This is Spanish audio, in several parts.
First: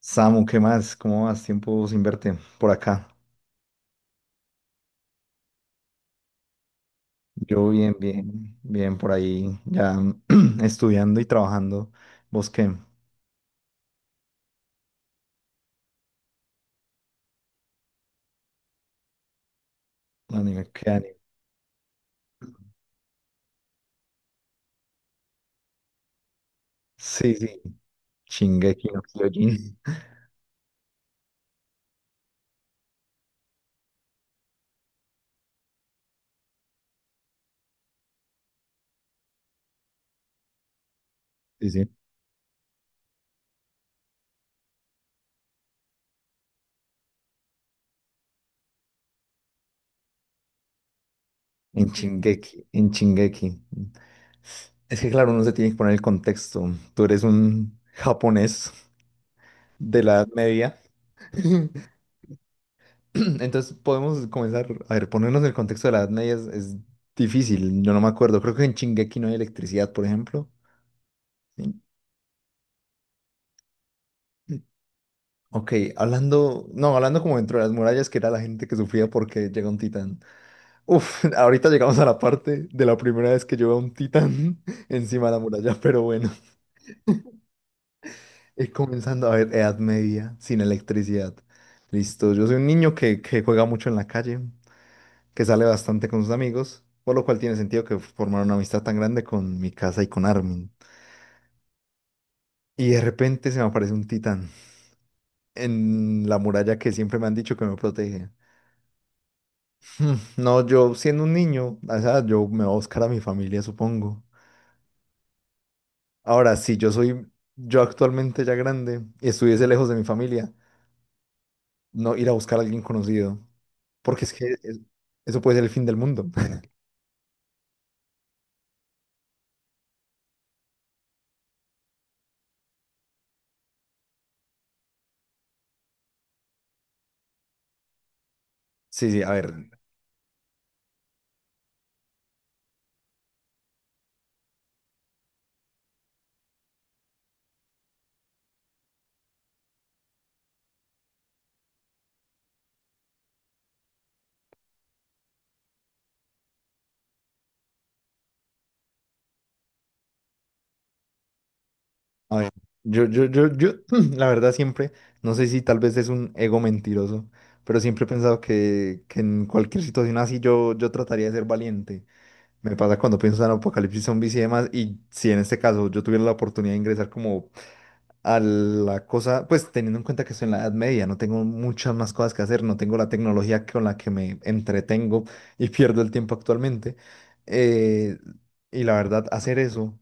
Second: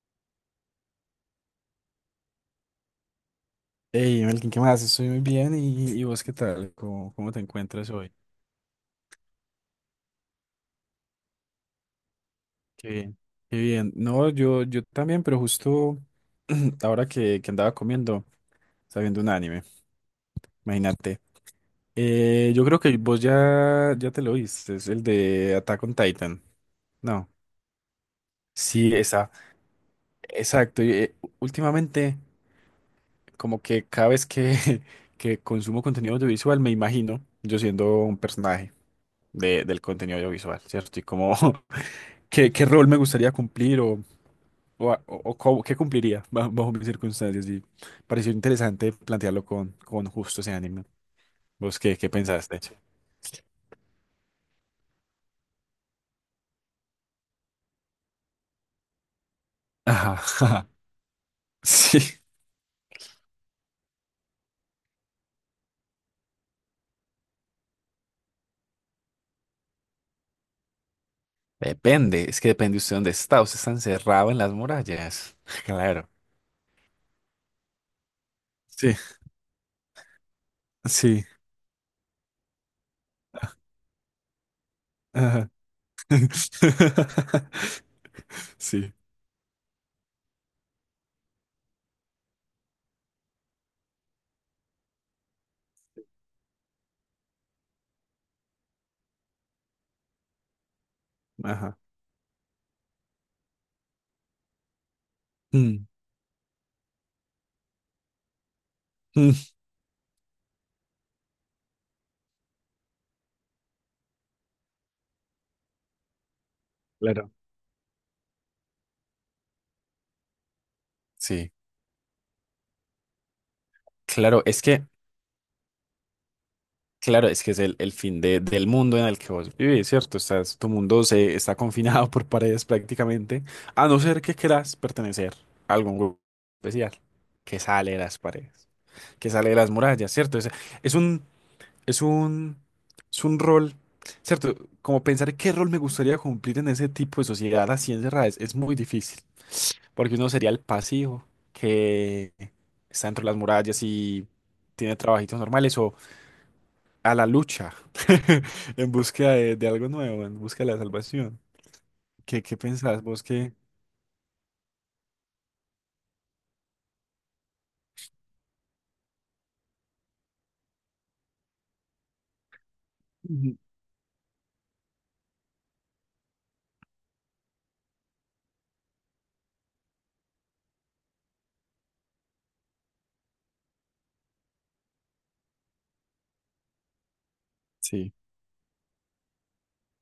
Samu, ¿qué más? ¿Cómo vas? Tiempo sin verte por acá. Hey, Melkin, ¿qué más? Estoy muy bien. ¿Y vos qué tal? ¿Cómo te Yo encuentras bien, hoy? bien, bien por ahí, ya estudiando y trabajando. ¿Vos qué? Qué bien. Qué bien. No, yo también, pero justo ahora que andaba comiendo, estaba viendo un anime. Anime, ¿qué anime? Imagínate. Yo creo que vos ya te lo viste. Es el de Attack on Titan. No. Sí, sí, Shingeki Sí, no esa. Kyojin. Exacto. Y, últimamente, como que cada vez que, que consumo contenido audiovisual, me imagino yo siendo un personaje del contenido audiovisual, ¿cierto? Y como. Sí, sí. ¿Qué rol me gustaría cumplir o qué cumpliría bajo mis circunstancias? Y pareció interesante plantearlo con justo ese ánimo. ¿Vos En qué pensaste? Shingeki, en Shingeki. Es que claro, uno se tiene que poner el contexto. Tú eres un japonés de la Ajá, Edad ajá, Media. sí. Entonces podemos comenzar, a ver, ponernos el contexto de la Edad Media es difícil. Yo no me acuerdo, creo que en Shingeki no hay electricidad, por ejemplo. Sí. Depende, es que depende usted dónde está. Usted está encerrado en las Mm. murallas. Ok, Claro. hablando, no, hablando como dentro de las murallas, que era la gente que Sí, sufría porque llega un titán. Uf, sí. ahorita llegamos a la parte de la primera vez que yo veo un titán encima de la Ajá. muralla, pero bueno, Sí, comenzando a ver Edad Media sin electricidad. Listo, yo soy un niño que juega mucho en la calle, que sale bastante con sus amigos, por lo cual tiene sentido que formara una amistad tan grande con mi casa y con Armin. ajá. Y de repente se me aparece un titán Mm, en la muralla que siempre me han dicho que me protege. mm. Hmm. No, yo siendo un niño, o sea, yo me voy a buscar a mi familia, supongo. Ahora, si yo soy, Claro. yo actualmente ya grande y estuviese lejos de mi familia, Sí, no ir a buscar a alguien conocido, porque es claro, que es que eso puede ser el fin del mundo. claro, es que es el fin del mundo en el que vos vivís, ¿cierto? Tu mundo se está confinado por paredes prácticamente, a no ser que quieras pertenecer a algún grupo especial que sale de las paredes, Sí, sí, a que sale ver, de las murallas, ¿cierto? Es un, es un, es un rol, ¿cierto? Como pensar qué rol me gustaría cumplir en ese tipo de sociedad así encerrada es muy difícil, porque uno sería el pasivo que está dentro de las murallas y tiene trabajitos normales a la lucha, en búsqueda de algo nuevo, en búsqueda de la salvación. a ¿Qué, ver, qué pensás yo, vos yo, yo, que... yo, la verdad siempre, no sé si tal vez es un ego mentiroso, pero siempre he pensado que en cualquier situación así yo trataría de ser valiente. Me pasa cuando pienso en Ujú. apocalipsis zombies y demás, y si en este caso yo tuviera la oportunidad de ingresar como a la cosa, pues teniendo en cuenta que estoy en la Edad Media, no tengo muchas más cosas que hacer, no tengo la tecnología con la que me entretengo y pierdo el tiempo actualmente. Sí, eh, y la verdad, hacer eso,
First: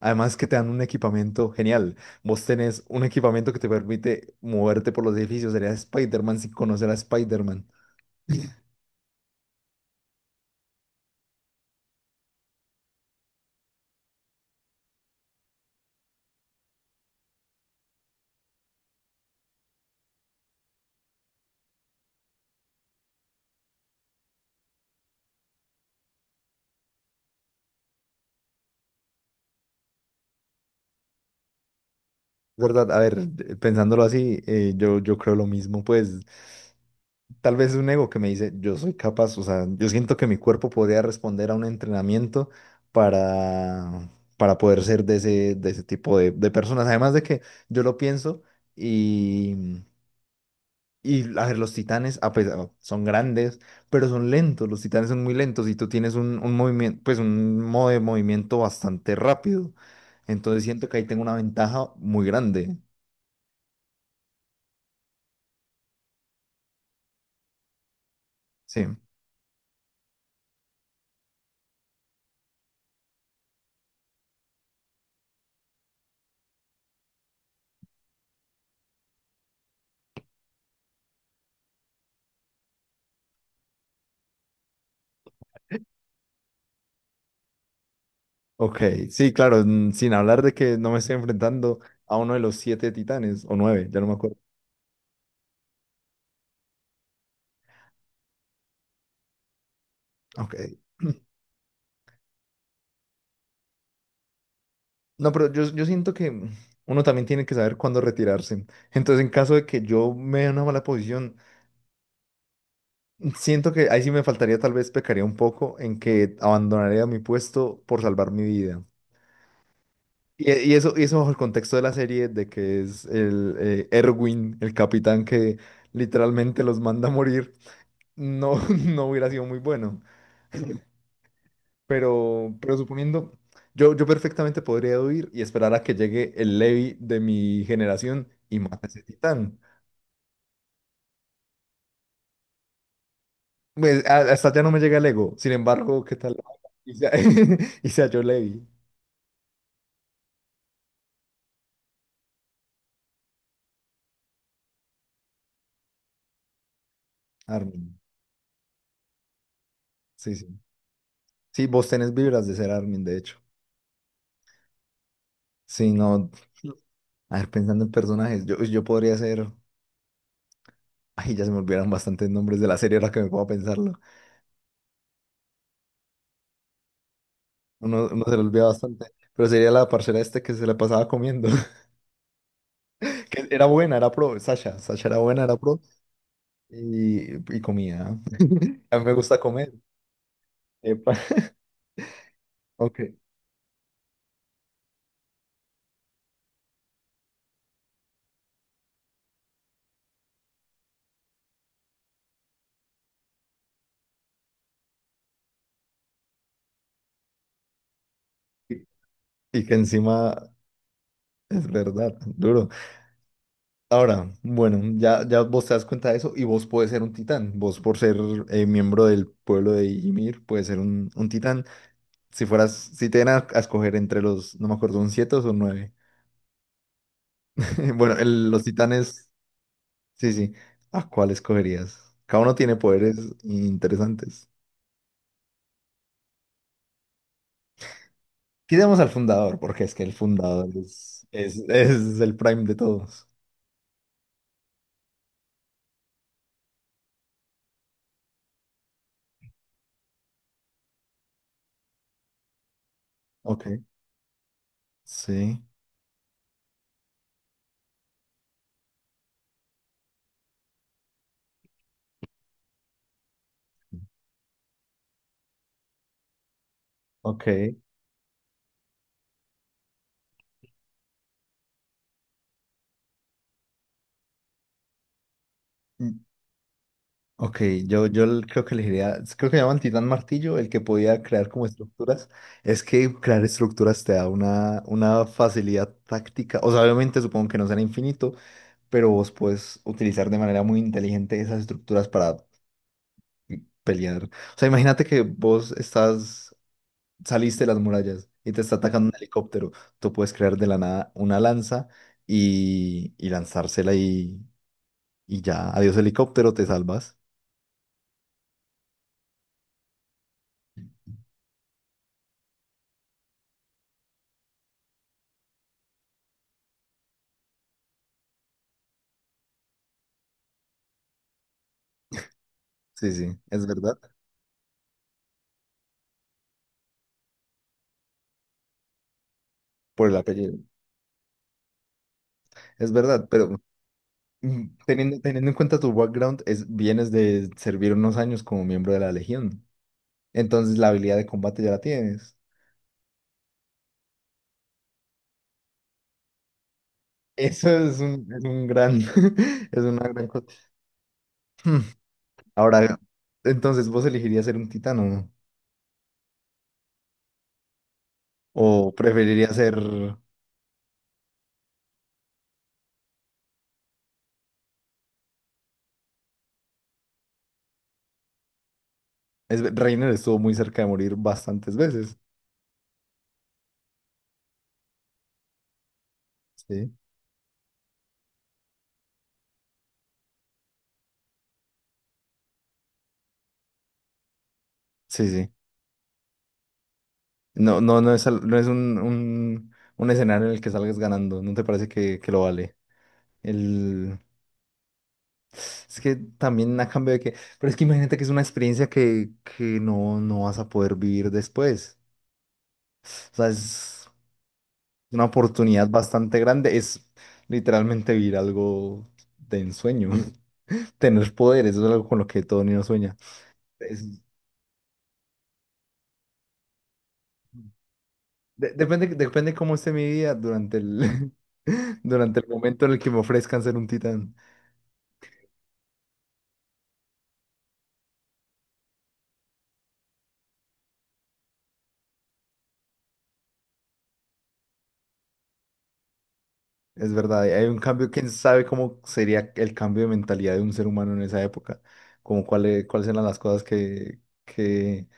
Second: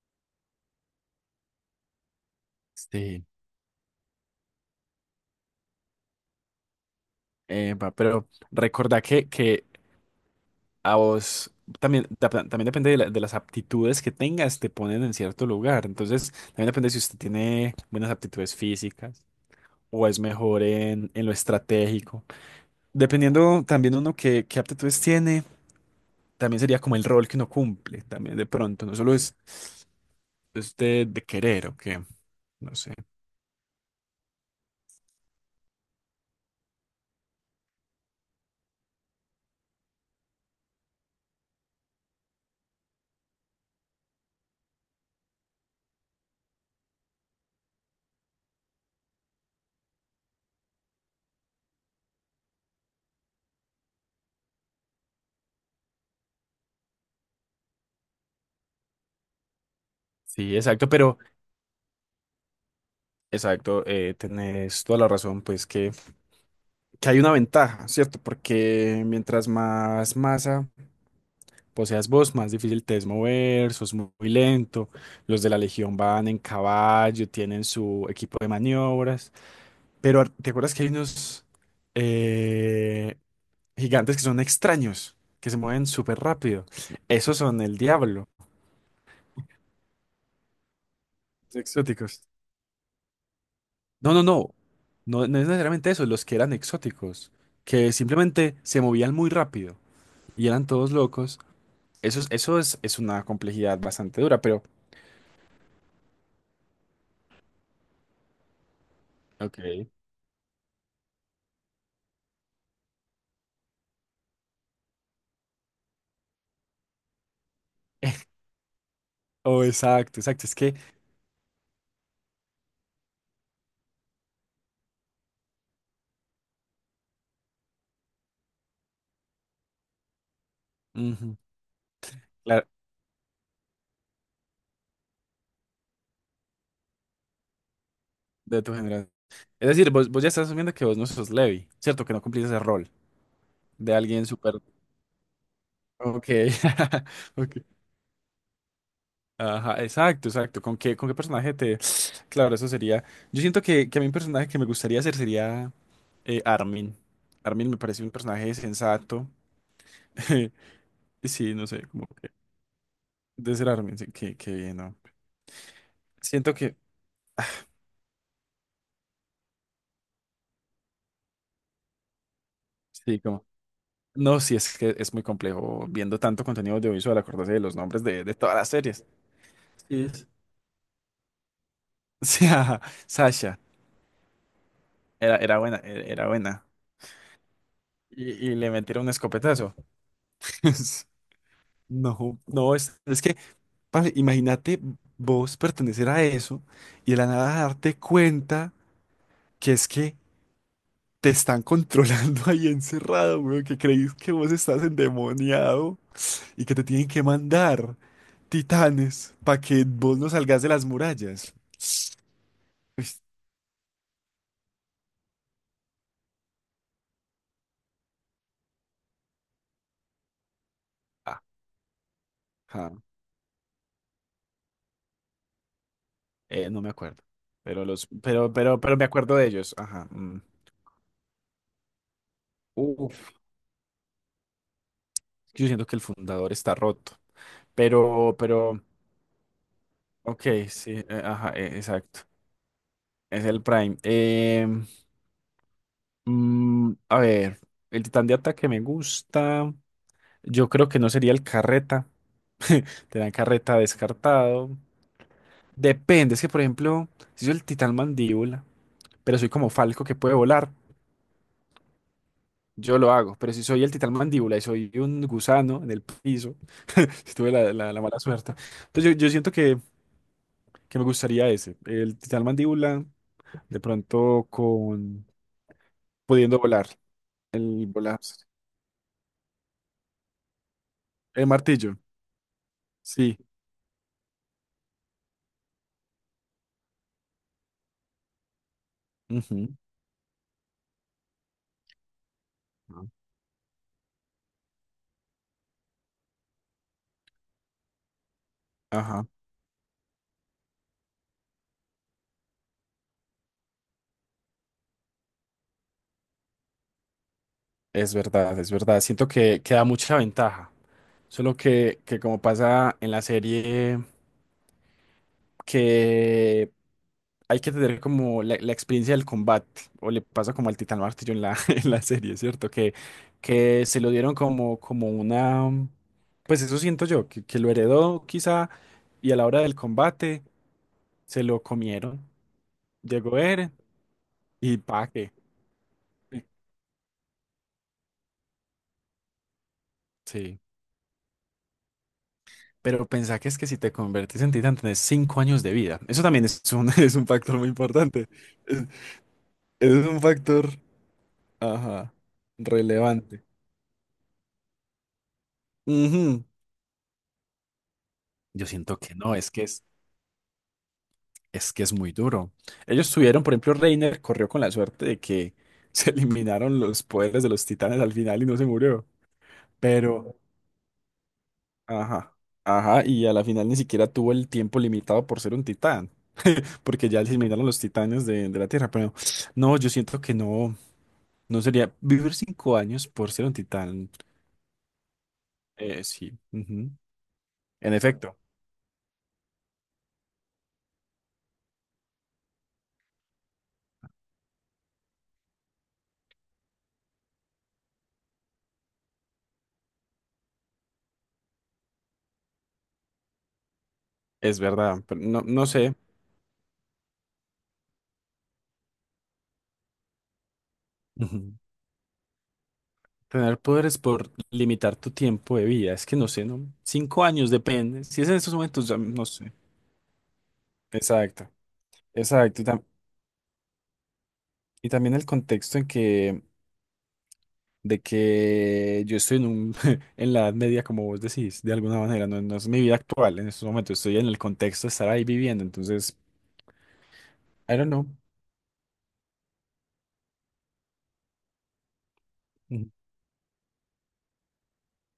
además que te dan un equipamiento genial, vos tenés un sí. equipamiento que te permite moverte por los edificios, sería Spider-Man sin conocer a Spider-Man. Pero recordá que a vos también, también depende de las aptitudes que tengas, te ponen en cierto lugar. Entonces, también depende si usted tiene buenas aptitudes físicas o es mejor en lo estratégico. Dependiendo también uno qué aptitudes tiene, también sería como el rol que uno cumple, también de pronto. No solo es de querer, ¿ok? No ¿Verdad? sé. A ver, pensándolo así, yo creo lo mismo, pues tal vez es un ego que me dice, yo soy capaz, o sea, yo siento que mi cuerpo podría responder a un entrenamiento para, para poder ser de ese tipo de personas. Además de que yo lo pienso y, y a ver, los titanes, a pesar, son grandes, pero son lentos, los titanes son muy lentos y tú tienes un movimiento, pues un modo de movimiento bastante rápido. Sí, Entonces siento exacto, que ahí tengo una ventaja muy grande. exacto, tenés toda la razón, pues que hay una ventaja, ¿cierto? Sí. Porque mientras más masa poseas vos, más difícil te es mover, sos muy lento, los de la Legión van en caballo, tienen su equipo de maniobras, pero ¿te acuerdas que hay unos eh, gigantes que son extraños, que se mueven súper rápido? Esos son el diablo, Ok, sí, claro, sin hablar de que no me estoy los enfrentando a exóticos. uno de los siete titanes, o nueve, ya no me No, no, acuerdo. no. No, no es necesariamente eso, los que eran exóticos, que simplemente se movían muy rápido y Ok. eran todos locos. Es una complejidad bastante dura, pero... No, pero yo siento que uno también tiene que saber cuándo retirarse. Entonces, en caso de que Ok. yo me dé una mala posición, siento que ahí sí me faltaría, tal vez pecaría un poco en que abandonaría mi puesto por salvar mi vida. Oh, exacto, exacto. Y, Es y que... eso, y eso bajo el contexto de la serie, de que es el Erwin, el capitán que literalmente los manda a morir, no, no hubiera sido muy bueno. Ujú, Pero, claro, pero suponiendo, yo perfectamente podría huir y esperar a que llegue el Levi de mi generación y de tu mate a ese generación. titán. Es decir, vos ya estás asumiendo que vos no sos Levi, ¿cierto? Que no cumplís ese rol de Pues a- alguien hasta súper... ya no me llega el ego. Sin embargo, ¿qué Ok. tal? Y sea, Ok. y sea yo Levi. Ajá, exacto, exacto. ¿Con qué personaje te...? Claro, eso sería... Yo siento que a mí un personaje que me gustaría hacer sería Armin. Armin me Armin. parece un personaje sensato. Sí, sí. Sí, Sí, no sé, vos como tenés que vibras de ser Armin, de hecho. de ser Armin, sí, qué bien, ¿no? Sí, no. Siento que, A ver, pensando en personajes, yo podría ser. Ay, ya se me olvidaron bastantes nombres de la serie ahora sí, que me como. puedo pensarlo. No, sí, es que es muy complejo viendo tanto contenido audiovisual, acordarse de los nombres Uno de, se de lo todas olvida las series. bastante. Pero sería la Sí, parcera es. este que se la pasaba comiendo. Sí, ajá, Que Sasha, era buena, era pro, Sasha, Sasha era era, buena, era era buena, pro era buena. Y comía. Y le A metieron mí un me gusta comer. escopetazo. Epa. No, no, es, Ok. es que, parce, imagínate vos pertenecer a eso y de la nada darte cuenta que es que te están controlando ahí encerrado, weón, que creís que vos estás endemoniado y que te tienen que mandar Y, titanes para y que que vos no encima salgas de las murallas. es verdad, duro. Pues, Ahora, bueno, ya, ya vos te das cuenta de eso y vos puedes ser un titán. Vos por ser miembro del pueblo de Ymir, puedes ser un titán. Si fueras, ajá, si te dieran a escoger entre los, no me acuerdo, un siete o son nueve. No me acuerdo. Pero los, Bueno, pero, los pero, pero me titanes, acuerdo de ellos. Ajá. sí, Mm. sí. ¿A cuál escogerías? Cada uno tiene poderes Uf, interesantes. yo siento que el fundador está roto. Pero, Quitemos al fundador, porque es que el ok, fundador sí, ajá, es exacto. el prime de todos. Es el Prime. A ver, el titán de ataque me gusta. Yo creo que no sería el carreta. Te dan Ok, carreta descartado. sí, Depende, es que por ejemplo, si soy el titán mandíbula, pero soy como Falco que puede volar, yo lo hago. Pero si soy el titán mandíbula y soy un gusano en el piso, si tuve ok. La mala suerte. Entonces yo siento que me gustaría ese. El titán mandíbula, de pronto con mm, pudiendo volar. Ok, El volar. Creo que elegiría, creo que llaman Titán Martillo, el que podía El crear como martillo. estructuras. Es que Sí. crear estructuras te da una facilidad táctica. O sea, obviamente supongo que no será infinito, pero vos Ujú. puedes utilizar de manera muy inteligente esas estructuras para mm, pelear. O sea, imagínate que vos estás saliste de las murallas y te está atacando un Ajá. helicóptero, tú puedes crear de la nada una lanza y lanzársela y ya, adiós helicóptero, te salvas. Es verdad, es verdad. Siento que da mucha ventaja. Solo que como pasa en la serie. Que hay que tener como la experiencia del combate, o le pasa como al Titán Martillo en la, en la serie, ¿cierto? Que, Sí, sí, es que verdad, se lo dieron como una... Pues eso siento yo, que lo heredó quizá, y a la hora del por el combate apellido. se lo comieron. Es verdad, Llegó pero Eren y pa' teniendo, qué. teniendo en cuenta tu background, es, vienes de servir unos años como miembro de la Legión. Sí. Entonces la habilidad de combate ya la tienes. Pero pensá que es que si te convertís en titán tenés 5 años de vida. Eso también es un, es un factor Eso muy importante. es un Es, gran, es es una un gran cosa. factor, Hmm, ajá, Ahora, relevante. entonces, ¿vos elegirías ser un titán o no? Ujú. Yo ¿O siento que no, es preferirías que ser? es, es que es muy duro. Ellos tuvieron, por ejemplo, Reiner corrió con la suerte de que se eliminaron los poderes de los titanes al final y no se murió. Reiner Pero, estuvo muy cerca de morir bastantes veces. ajá, ajá, y a la final ni siquiera tuvo el tiempo limitado por ser un titán, Sí, porque ya se eliminaron los titanes de la Tierra. Pero no, yo siento que no sería vivir 5 años por ser un titán. sí, sí. Sí, ujú. No, En no, efecto, no es un, escenario en el que salgas ganando. ¿No te parece que lo vale? El... Es que también a cambio de que... Pero es que imagínate que es una experiencia que no, no vas a poder vivir después. O sea, es es verdad, pero una no, no oportunidad sé. bastante grande. Es literalmente vivir algo de ensueño. Tener Ujú. poderes, eso es algo con lo que todo niño sueña. Tener poderes Es- por limitar tu tiempo de vida. Es que no sé, ¿no? 5 años, depende. Si es en estos momentos, ya depende, no sé. depende cómo esté mi vida durante el, Exacto, durante el exacto. Y, tam- momento en el que me ofrezcan ser un titán. y también el contexto de que yo estoy en un, en la edad media, como vos decís, de alguna manera. No, no es mi vida actual. En estos momentos estoy en el contexto de estar ahí viviendo. Entonces, Es verdad, hay I un don't know. cambio, quién sabe cómo sería el cambio de mentalidad de un ser humano en esa época, como cuáles Ujú. cuáles eran las cosas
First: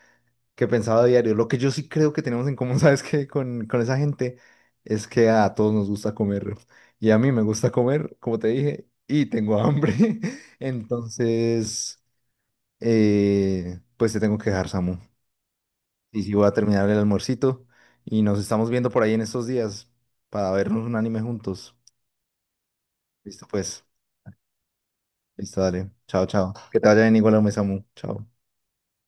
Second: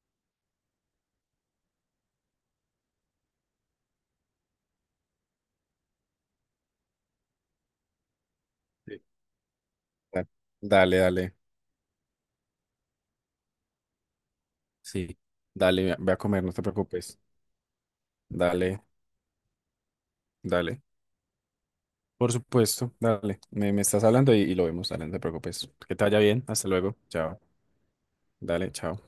que pensaba a diario. Lo que yo sí creo que tenemos en común, ¿sabes qué? Con esa gente es que a todos nos gusta comer y a mí me gusta comer, como te dije, Sí. y tengo hambre. Da- Dale, dale. Entonces, pues te tengo que dejar, Samu. Sí. Dale, ve a Sí, sí, comer, voy a no te terminar el preocupes. almuercito y nos estamos Dale, viendo por ahí en estos días para dale. vernos un anime juntos. Por supuesto, dale. Listo, Me pues. estás hablando y lo vemos, dale, no te Listo, preocupes. dale. Que te vaya Chao, bien, chao. hasta Que te luego. vaya bien igual Chao. a Samu. Chao. Dale, chao.